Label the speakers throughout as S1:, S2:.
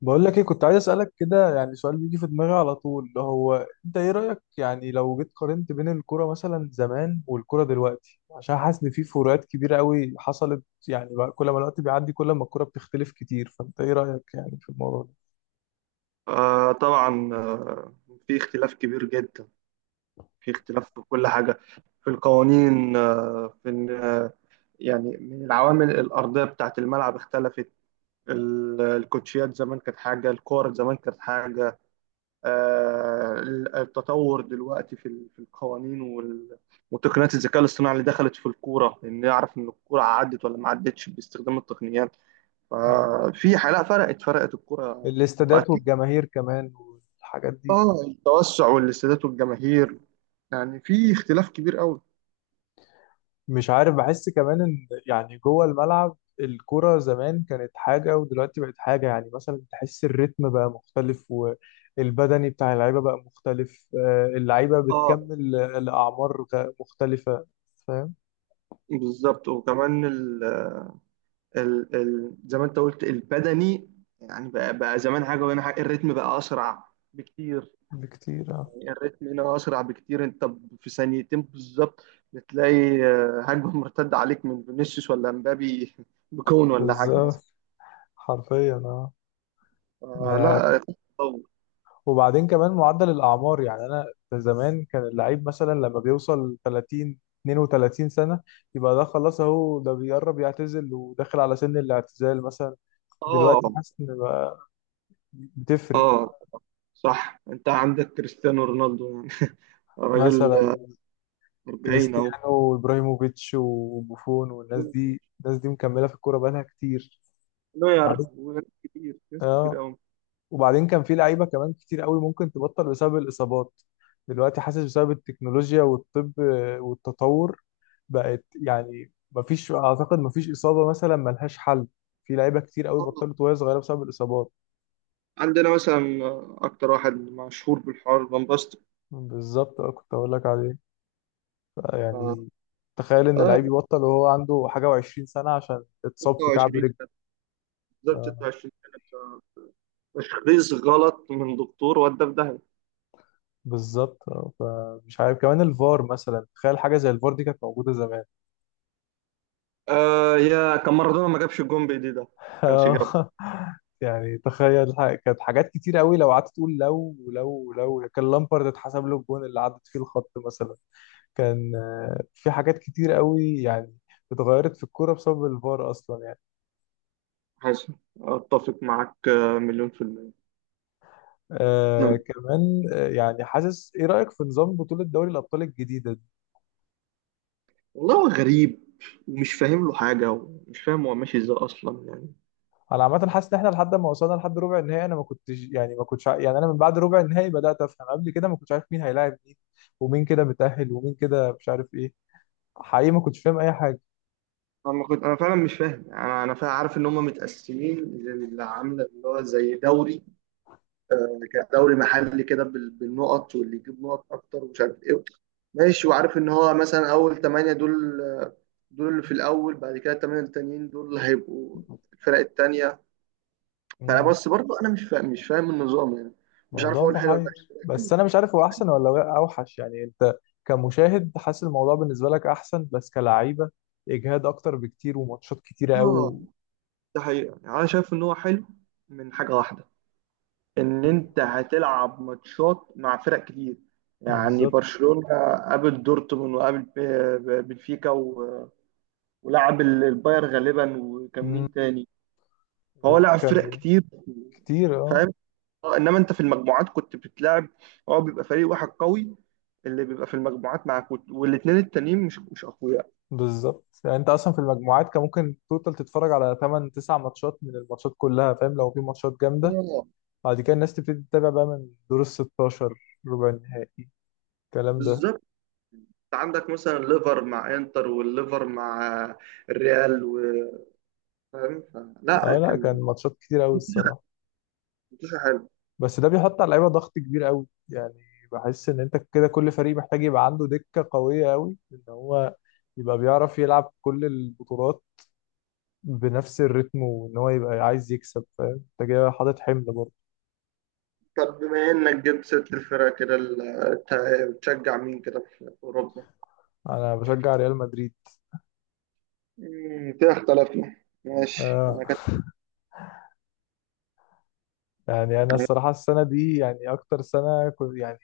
S1: بقول لك ايه، كنت عايز اسالك كده يعني. سؤال بيجي في دماغي على طول، اللي هو انت ايه رايك يعني لو جيت قارنت بين الكوره مثلا زمان والكوره دلوقتي؟ عشان حاسس ان في فروقات كبيره قوي حصلت يعني، بقى كل ما الوقت بيعدي كل ما الكوره بتختلف كتير. فانت ايه رايك يعني في الموضوع ده؟
S2: آه طبعا. في اختلاف كبير جدا، في اختلاف في كل حاجة، في القوانين، آه في ال- آه، يعني من العوامل الأرضية بتاعة الملعب اختلفت. الكوتشيات زمان كانت حاجة، الكور زمان كانت حاجة. التطور دلوقتي في، في القوانين وتقنيات الذكاء الاصطناعي اللي دخلت في الكورة، إن نعرف إن الكورة عدت ولا ما عدتش باستخدام التقنيات.
S1: مم.
S2: ففي حالة فرقت الكورة.
S1: الاستادات والجماهير كمان والحاجات دي.
S2: اه، التوسع والاستادات والجماهير، يعني في اختلاف كبير قوي.
S1: مش عارف، بحس كمان ان يعني جوه الملعب الكرة زمان كانت حاجة ودلوقتي بقت حاجة. يعني مثلا تحس الريتم بقى مختلف، والبدني بتاع اللعيبة بقى مختلف آه، اللعيبة
S2: اه،
S1: بتكمل الأعمار مختلفة. فاهم.
S2: بالظبط. وكمان ال زي ما انت قلت البدني، يعني بقى زمان حاجه وهنا حاجه، الريتم بقى اسرع بكتير.
S1: بكتير اه.
S2: يعني الريتم هنا اسرع بكتير. انت في ثانيتين بالظبط بتلاقي هجمه مرتده عليك من فينيسيوس ولا مبابي بكون، ولا حاجه مثلا.
S1: بالظبط. حرفيا اه. ما
S2: آه
S1: انا.
S2: لا، تطور.
S1: وبعدين كمان معدل الأعمار، يعني انا زمان كان اللعيب مثلا لما بيوصل 30 32 سنة يبقى ده خلاص، اهو ده بيقرب يعتزل وداخل على سن الاعتزال مثلا.
S2: اه
S1: دلوقتي حاسس ان بقى بتفرق.
S2: اه صح، انت عندك كريستيانو رونالدو يعني راجل
S1: مثلا
S2: 40 اهو.
S1: كريستيانو وابراهيموفيتش وبوفون والناس دي، الناس دي مكمله في الكوره بقالها كتير.
S2: نوير
S1: وبعدين
S2: وناس كتير، ناس كتير
S1: اه،
S2: قوي.
S1: وبعدين كان في لعيبه كمان كتير قوي ممكن تبطل بسبب الاصابات. دلوقتي حاسس بسبب التكنولوجيا والطب والتطور بقت يعني مفيش، اعتقد مفيش اصابه مثلا ملهاش حل. في لعيبه كتير قوي بطلت وهي صغيره بسبب الاصابات.
S2: عندنا مثلا اكتر واحد مشهور بالحوار فان باستن،
S1: بالظبط اه، كنت اقول لك عليه. يعني تخيل ان
S2: اه
S1: لعيب يبطل وهو عنده حاجه وعشرين سنه عشان اتصاب في كعب
S2: 26،
S1: رجل.
S2: بالظبط
S1: آه،
S2: 26 سنه بتاع. تشخيص غلط من دكتور، ودى في داهيه.
S1: بالظبط آه، فمش عارف. كمان الفار مثلا، تخيل حاجه زي الفار دي كانت موجوده زمان.
S2: آه، يا كان مارادونا ما جابش الجون بايديه، ده ما كانش جابه.
S1: آه، يعني تخيل كانت حاجات كتير قوي لو قعدت تقول. لو لو كان لامبارد اتحسب له الجون اللي عدت فيه الخط مثلا، كان آه، في حاجات كتير قوي يعني اتغيرت في الكوره بسبب الفار اصلا يعني.
S2: حسن، اتفق معاك مليون في المية.
S1: آه
S2: نعم.
S1: كمان آه، يعني حاسس، ايه رايك في نظام بطوله دوري الابطال الجديده؟
S2: والله هو غريب، ومش فاهم له حاجة، ومش فاهم هو ماشي ازاي أصلا يعني.
S1: انا عامه حاسس ان احنا لحد ما وصلنا لحد ربع النهائي انا ما كنتش يعني ما يعني انا من بعد ربع النهائي بدات افهم. قبل كده ما كنتش عارف مين هيلاعب مين ومين كده متاهل ومين كده مش عارف ايه. حقيقي ما كنتش فاهم اي حاجه.
S2: انا فعلا مش فاهم. انا فعلا عارف ان هم متقسمين، اللي عامله اللي هو زي دوري، دوري محلي كده بالنقط، واللي يجيب نقط اكتر ومش عارف ايه. ماشي، وعارف ان هو مثلا اول ثمانية دول، اللي في الاول. بعد كده الثمانية التانيين دول اللي هيبقوا الفرق التانية. فانا
S1: امم.
S2: بس برضه انا مش فاهم النظام يعني. مش عارف
S1: موضوع
S2: اقول حلو ولا
S1: محير،
S2: لا.
S1: بس انا مش عارف هو احسن ولا هو اوحش. يعني انت كمشاهد حاسس الموضوع بالنسبه لك احسن، بس كلعيبه اجهاد اكتر بكتير، وماتشات كتيره قوي
S2: اه،
S1: و...
S2: ده حقيقة يعني، انا شايف ان هو حلو من حاجة واحدة، ان انت هتلعب ماتشات مع فرق كتير. يعني
S1: بالظبط.
S2: برشلونة قابل دورتموند، وقابل بنفيكا، ولعب الباير غالبا، وكان
S1: امم.
S2: مين تاني. فهو لعب فرق
S1: وكان.
S2: كتير،
S1: كتير اه.
S2: فاهم. انما انت في المجموعات كنت بتلعب، هو بيبقى فريق واحد قوي اللي بيبقى في المجموعات معاك، والاتنين التانيين مش اقوياء.
S1: بالظبط، يعني انت اصلا في المجموعات كان ممكن توتال تتفرج على 8 9 ماتشات من الماتشات كلها، فاهم؟ لو في ماتشات جامده.
S2: اه،
S1: بعد كده الناس تبتدي تتابع بقى من دور ال 16، ربع النهائي، الكلام ده.
S2: بالظبط. عندك مثلا ليفر مع انتر، والليفر مع الريال، فاهم. لا،
S1: اه لا
S2: كان
S1: كان ماتشات كتير قوي الصراحه.
S2: ماتش حلو.
S1: بس ده بيحط على اللعيبه ضغط كبير قوي يعني. بحس ان انت كده كل فريق محتاج يبقى عنده دكه قويه قوي ان هو يبقى بيعرف يلعب كل البطولات بنفس الريتم، وان هو يبقى عايز يكسب. فاهم انت كده حاطط حمل برضه.
S2: طب بما انك جبت ست الفرق كده، بتشجع مين كده في اوروبا؟
S1: انا بشجع ريال مدريد.
S2: مم، كده اختلفنا. ماشي،
S1: آه.
S2: انا كنت...
S1: يعني انا الصراحه السنه دي يعني اكتر سنه كنت يعني،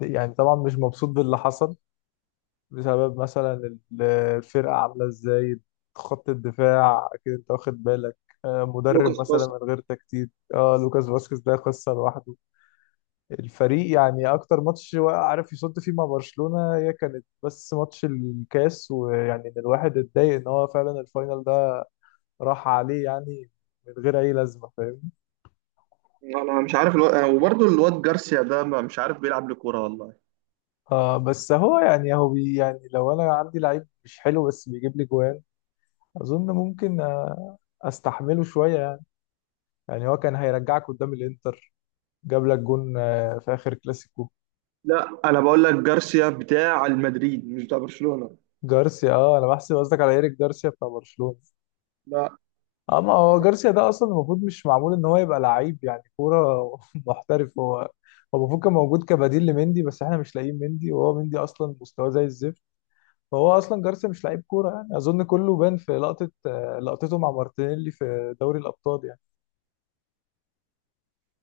S1: يعني طبعا مش مبسوط باللي حصل، بسبب مثلا ال- الفرقه عامله ازاي، خط الدفاع اكيد انت واخد بالك آه،
S2: لوكاس
S1: مدرب مثلا من
S2: باسكت.
S1: غير تكتيك اه، لوكاس فاسكيز ده قصه لوحده. الفريق يعني اكتر ماتش وقع- عارف يصد فيه مع برشلونه هي كانت بس ماتش الكاس، ويعني ان الواحد اتضايق ان هو فعلا الفاينل ده راح عليه يعني من غير اي لازمه، فاهم.
S2: انا مش عارف الو... وبرضه الواد جارسيا ده، مش عارف بيلعب لكوره والله.
S1: اه بس هو يعني هو بي يعني لو انا عندي لعيب مش حلو بس بيجيب لي جوان، اظن ممكن آه، استحمله شويه يعني. يعني هو كان هيرجعك قدام الانتر، جاب لك جون آه، في اخر كلاسيكو.
S2: لا، انا بقول لك جارسيا بتاع المدريد مش بتاع برشلونه.
S1: جارسيا اه، انا بحسب قصدك على ايريك جارسيا بتاع برشلونه.
S2: لا.
S1: اه، ما هو جارسيا ده اصلا المفروض مش معمول ان هو يبقى لعيب يعني كوره محترف هو. هو المفروض كان موجود كبديل لمندي، بس احنا مش لاقيين مندي، وهو مندي اصلا مستواه زي الزفت. فهو اصلا جارسيا مش لعيب كوره، يعني اظن كله بان في لقطه آه، لقطته مع مارتينيلي في دوري الابطال يعني.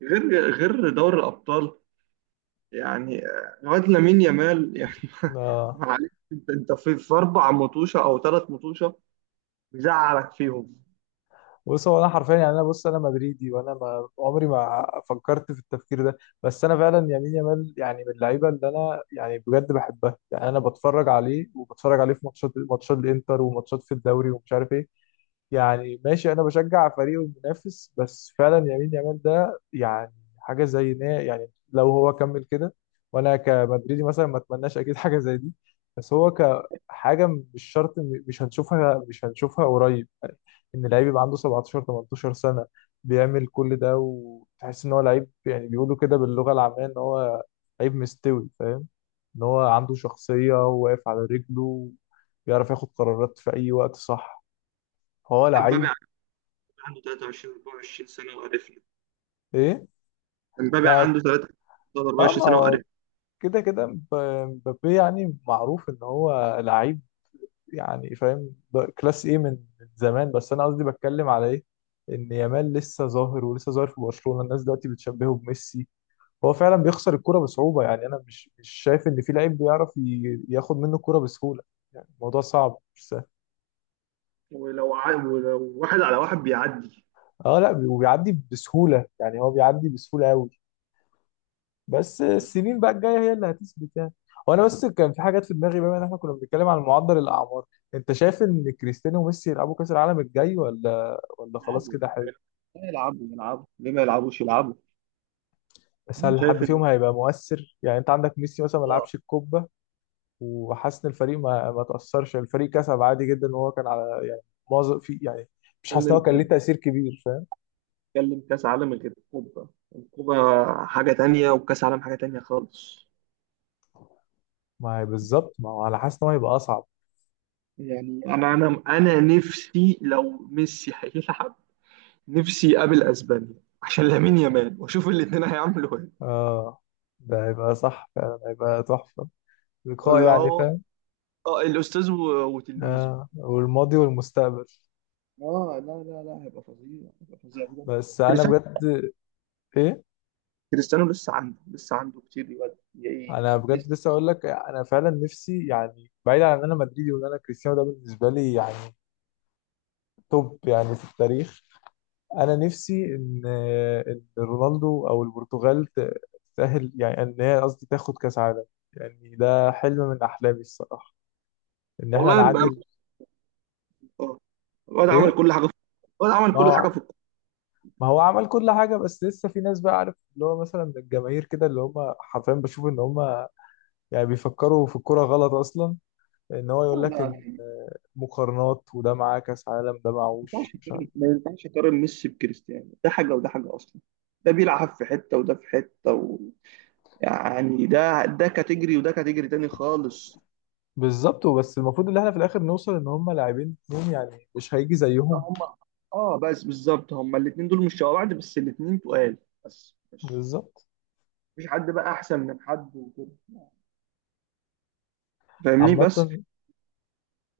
S2: غير غير دوري الابطال يعني. الواد لامين يامال يعني
S1: آه،
S2: معلش، انت في اربع مطوشه او ثلاث مطوشه مزعلك فيهم.
S1: بص هو انا حرفيا يعني، انا بص انا مدريدي، وانا ما عمري ما فكرت في التفكير ده. بس انا فعلا يمين يامال يعني من اللعيبه اللي انا يعني بجد بحبها يعني. انا بتفرج عليه، وبتفرج عليه في ماتشات الانتر وماتشات في الدوري ومش عارف ايه. يعني ماشي، انا بشجع فريقه المنافس، بس فعلا يمين يامال ده يعني حاجه، زي يعني لو هو كمل كده، وانا كمدريدي مثلا ما اتمناش اكيد حاجه زي دي. بس هو كحاجه مش شرط مش هنشوفها، مش هنشوفها قريب. ان لعيب يبقى عنده 17 18 سنه بيعمل كل ده وتحس ان هو لعيب. يعني بيقولوا كده باللغه العاميه ان هو لعيب مستوي، فاهم. ان هو عنده شخصيه وواقف على رجله، ويعرف ياخد قرارات في اي وقت. صح، هو
S2: امبابي
S1: لعيب.
S2: عنده 23 24 سنة وقرفنا.
S1: ايه.
S2: امبابي
S1: ما
S2: عنده 23
S1: اه
S2: 24
S1: ما
S2: سنة
S1: هو
S2: وقرفنا.
S1: كده كده مبابي يعني معروف ان هو لعيب، يعني فاهم ده كلاس ايه من من زمان. بس انا قصدي بتكلم على ايه، ان يامال لسه ظاهر ولسه ظاهر في برشلونة. الناس دلوقتي بتشبهه بميسي. هو فعلا بيخسر الكرة بصعوبة، يعني انا مش شايف ان في لعيب بيعرف ياخد منه الكرة بسهولة. يعني الموضوع صعب مش سهل.
S2: ولو واحد على واحد بيعدي
S1: اه لا، وبيعدي بسهولة، يعني هو بيعدي بسهولة قوي. بس
S2: يعني.
S1: السنين بقى الجايه هي اللي هتثبت يعني. وانا بس كان في حاجات في دماغي، بما ان احنا كنا بنتكلم عن معدل الاعمار، انت شايف ان كريستيانو وميسي يلعبوا كاس العالم الجاي ولا ولا خلاص
S2: يلعبوا،
S1: كده حلو؟
S2: يلعبوا ليه ما يلعبوش؟ يلعبوا.
S1: بس هل حد
S2: شايف ان
S1: فيهم هيبقى مؤثر؟ يعني انت عندك ميسي مثلا ما
S2: آه،
S1: لعبش الكوبا، وحاسس ان الفريق ما تاثرش، يعني الفريق كسب عادي جدا، وهو كان على يعني معظم في يعني، مش حاسس ان هو كان ليه
S2: بتتكلم
S1: تاثير كبير، فاهم.
S2: بتتكلم كاس عالم غير الكوبا. الكوبا حاجة تانية وكاس عالم حاجة تانية خالص.
S1: ما هي بالظبط، ما هو انا حاسس ان هو هيبقى اصعب.
S2: يعني انا نفسي لو ميسي هيلعب، نفسي يقابل اسبانيا عشان لامين يامال، واشوف الاتنين هيعملوا ايه.
S1: اه، ده هيبقى صح، فعلا هيبقى تحفه، لقاء
S2: اللي
S1: يعني
S2: هو
S1: فاهم.
S2: اه الاستاذ وتلميذه.
S1: آه، والماضي والمستقبل.
S2: اه لا لا لا، هيبقى فظيع، هيبقى فظيع بجد.
S1: بس انا
S2: كريستيانو.
S1: بجد. ايه.
S2: كريستيانو لسه عنده كتير، يود
S1: انا
S2: يعني
S1: بجد
S2: لسه.
S1: لسه اقول لك، انا فعلا نفسي، يعني بعيد عن ان انا مدريدي وان انا كريستيانو ده بالنسبه لي يعني توب يعني في التاريخ، انا نفسي ان رونالدو او البرتغال تتاهل، يعني ان هي قصدي تاخد كاس عالم. يعني ده حلم من احلامي الصراحه ان احنا
S2: والله بقى.
S1: نعادل.
S2: اه، الواد عمل
S1: ايه.
S2: كل حاجه في الواد عمل
S1: ما
S2: كل حاجه
S1: هو،
S2: في الكوره.
S1: ما هو عمل كل حاجه بس لسه في ناس بقى، عارف اللي هو مثلا من الجماهير كده، اللي هم حرفيا بشوف ان هم يعني بيفكروا في الكرة غلط أصلا. إن هو يقول
S2: لا
S1: لك
S2: لا
S1: إن
S2: لا،
S1: مقارنات، وده معاه كأس عالم، ده
S2: ما
S1: معهوش،
S2: ينفعش
S1: مش
S2: تقارن
S1: عارف.
S2: ما ينفعش تقارن ميسي بكريستيانو. ده حاجه وده حاجه اصلا، ده بيلعب في حته وده في حته و... يعني ده كاتيجري وده كاتيجري تاني خالص.
S1: بالظبط، وبس المفروض إن إحنا في الآخر نوصل إن هم لاعبين اتنين يعني مش هيجي زيهم.
S2: هم. اه بس بالظبط، هم الاثنين دول مش شبه بعض، بس الاثنين تقال. بس مش
S1: بالظبط.
S2: مفيش حد بقى احسن من حد وكده، فاهمني.
S1: عامة
S2: بس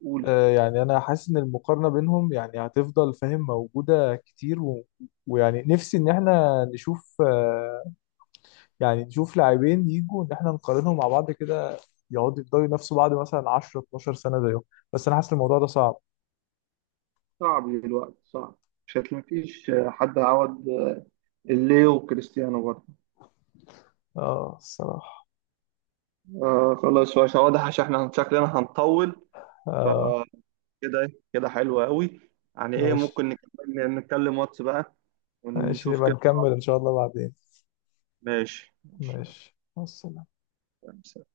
S2: قول.
S1: آه، يعني أنا حاسس إن المقارنة بينهم يعني هتفضل فاهم موجودة كتير و... ويعني نفسي إن إحنا نشوف آه، يعني نشوف لاعبين يجوا إن إحنا نقارنهم مع بعض كده، يقعدوا يفضلوا ينافسوا بعض مثلا 10 12 سنة زيهم. بس أنا حاسس الموضوع ده صعب.
S2: صعب، دلوقتي صعب. مش هتلاقي، مفيش حد هيعوض الليو وكريستيانو برضه.
S1: آه الصراحة.
S2: آه خلاص، بس واضح عشان احنا شكلنا هنطول.
S1: اه
S2: فكده إيه، كده حلو قوي يعني. ايه،
S1: ماشي.
S2: ممكن نكمل نتكلم واتس بقى
S1: ماشي
S2: ونشوف
S1: نبقى
S2: كده.
S1: نكمل ان شاء الله بعدين.
S2: ماشي ماشي.
S1: ماشي، مع السلامة.
S2: يلا.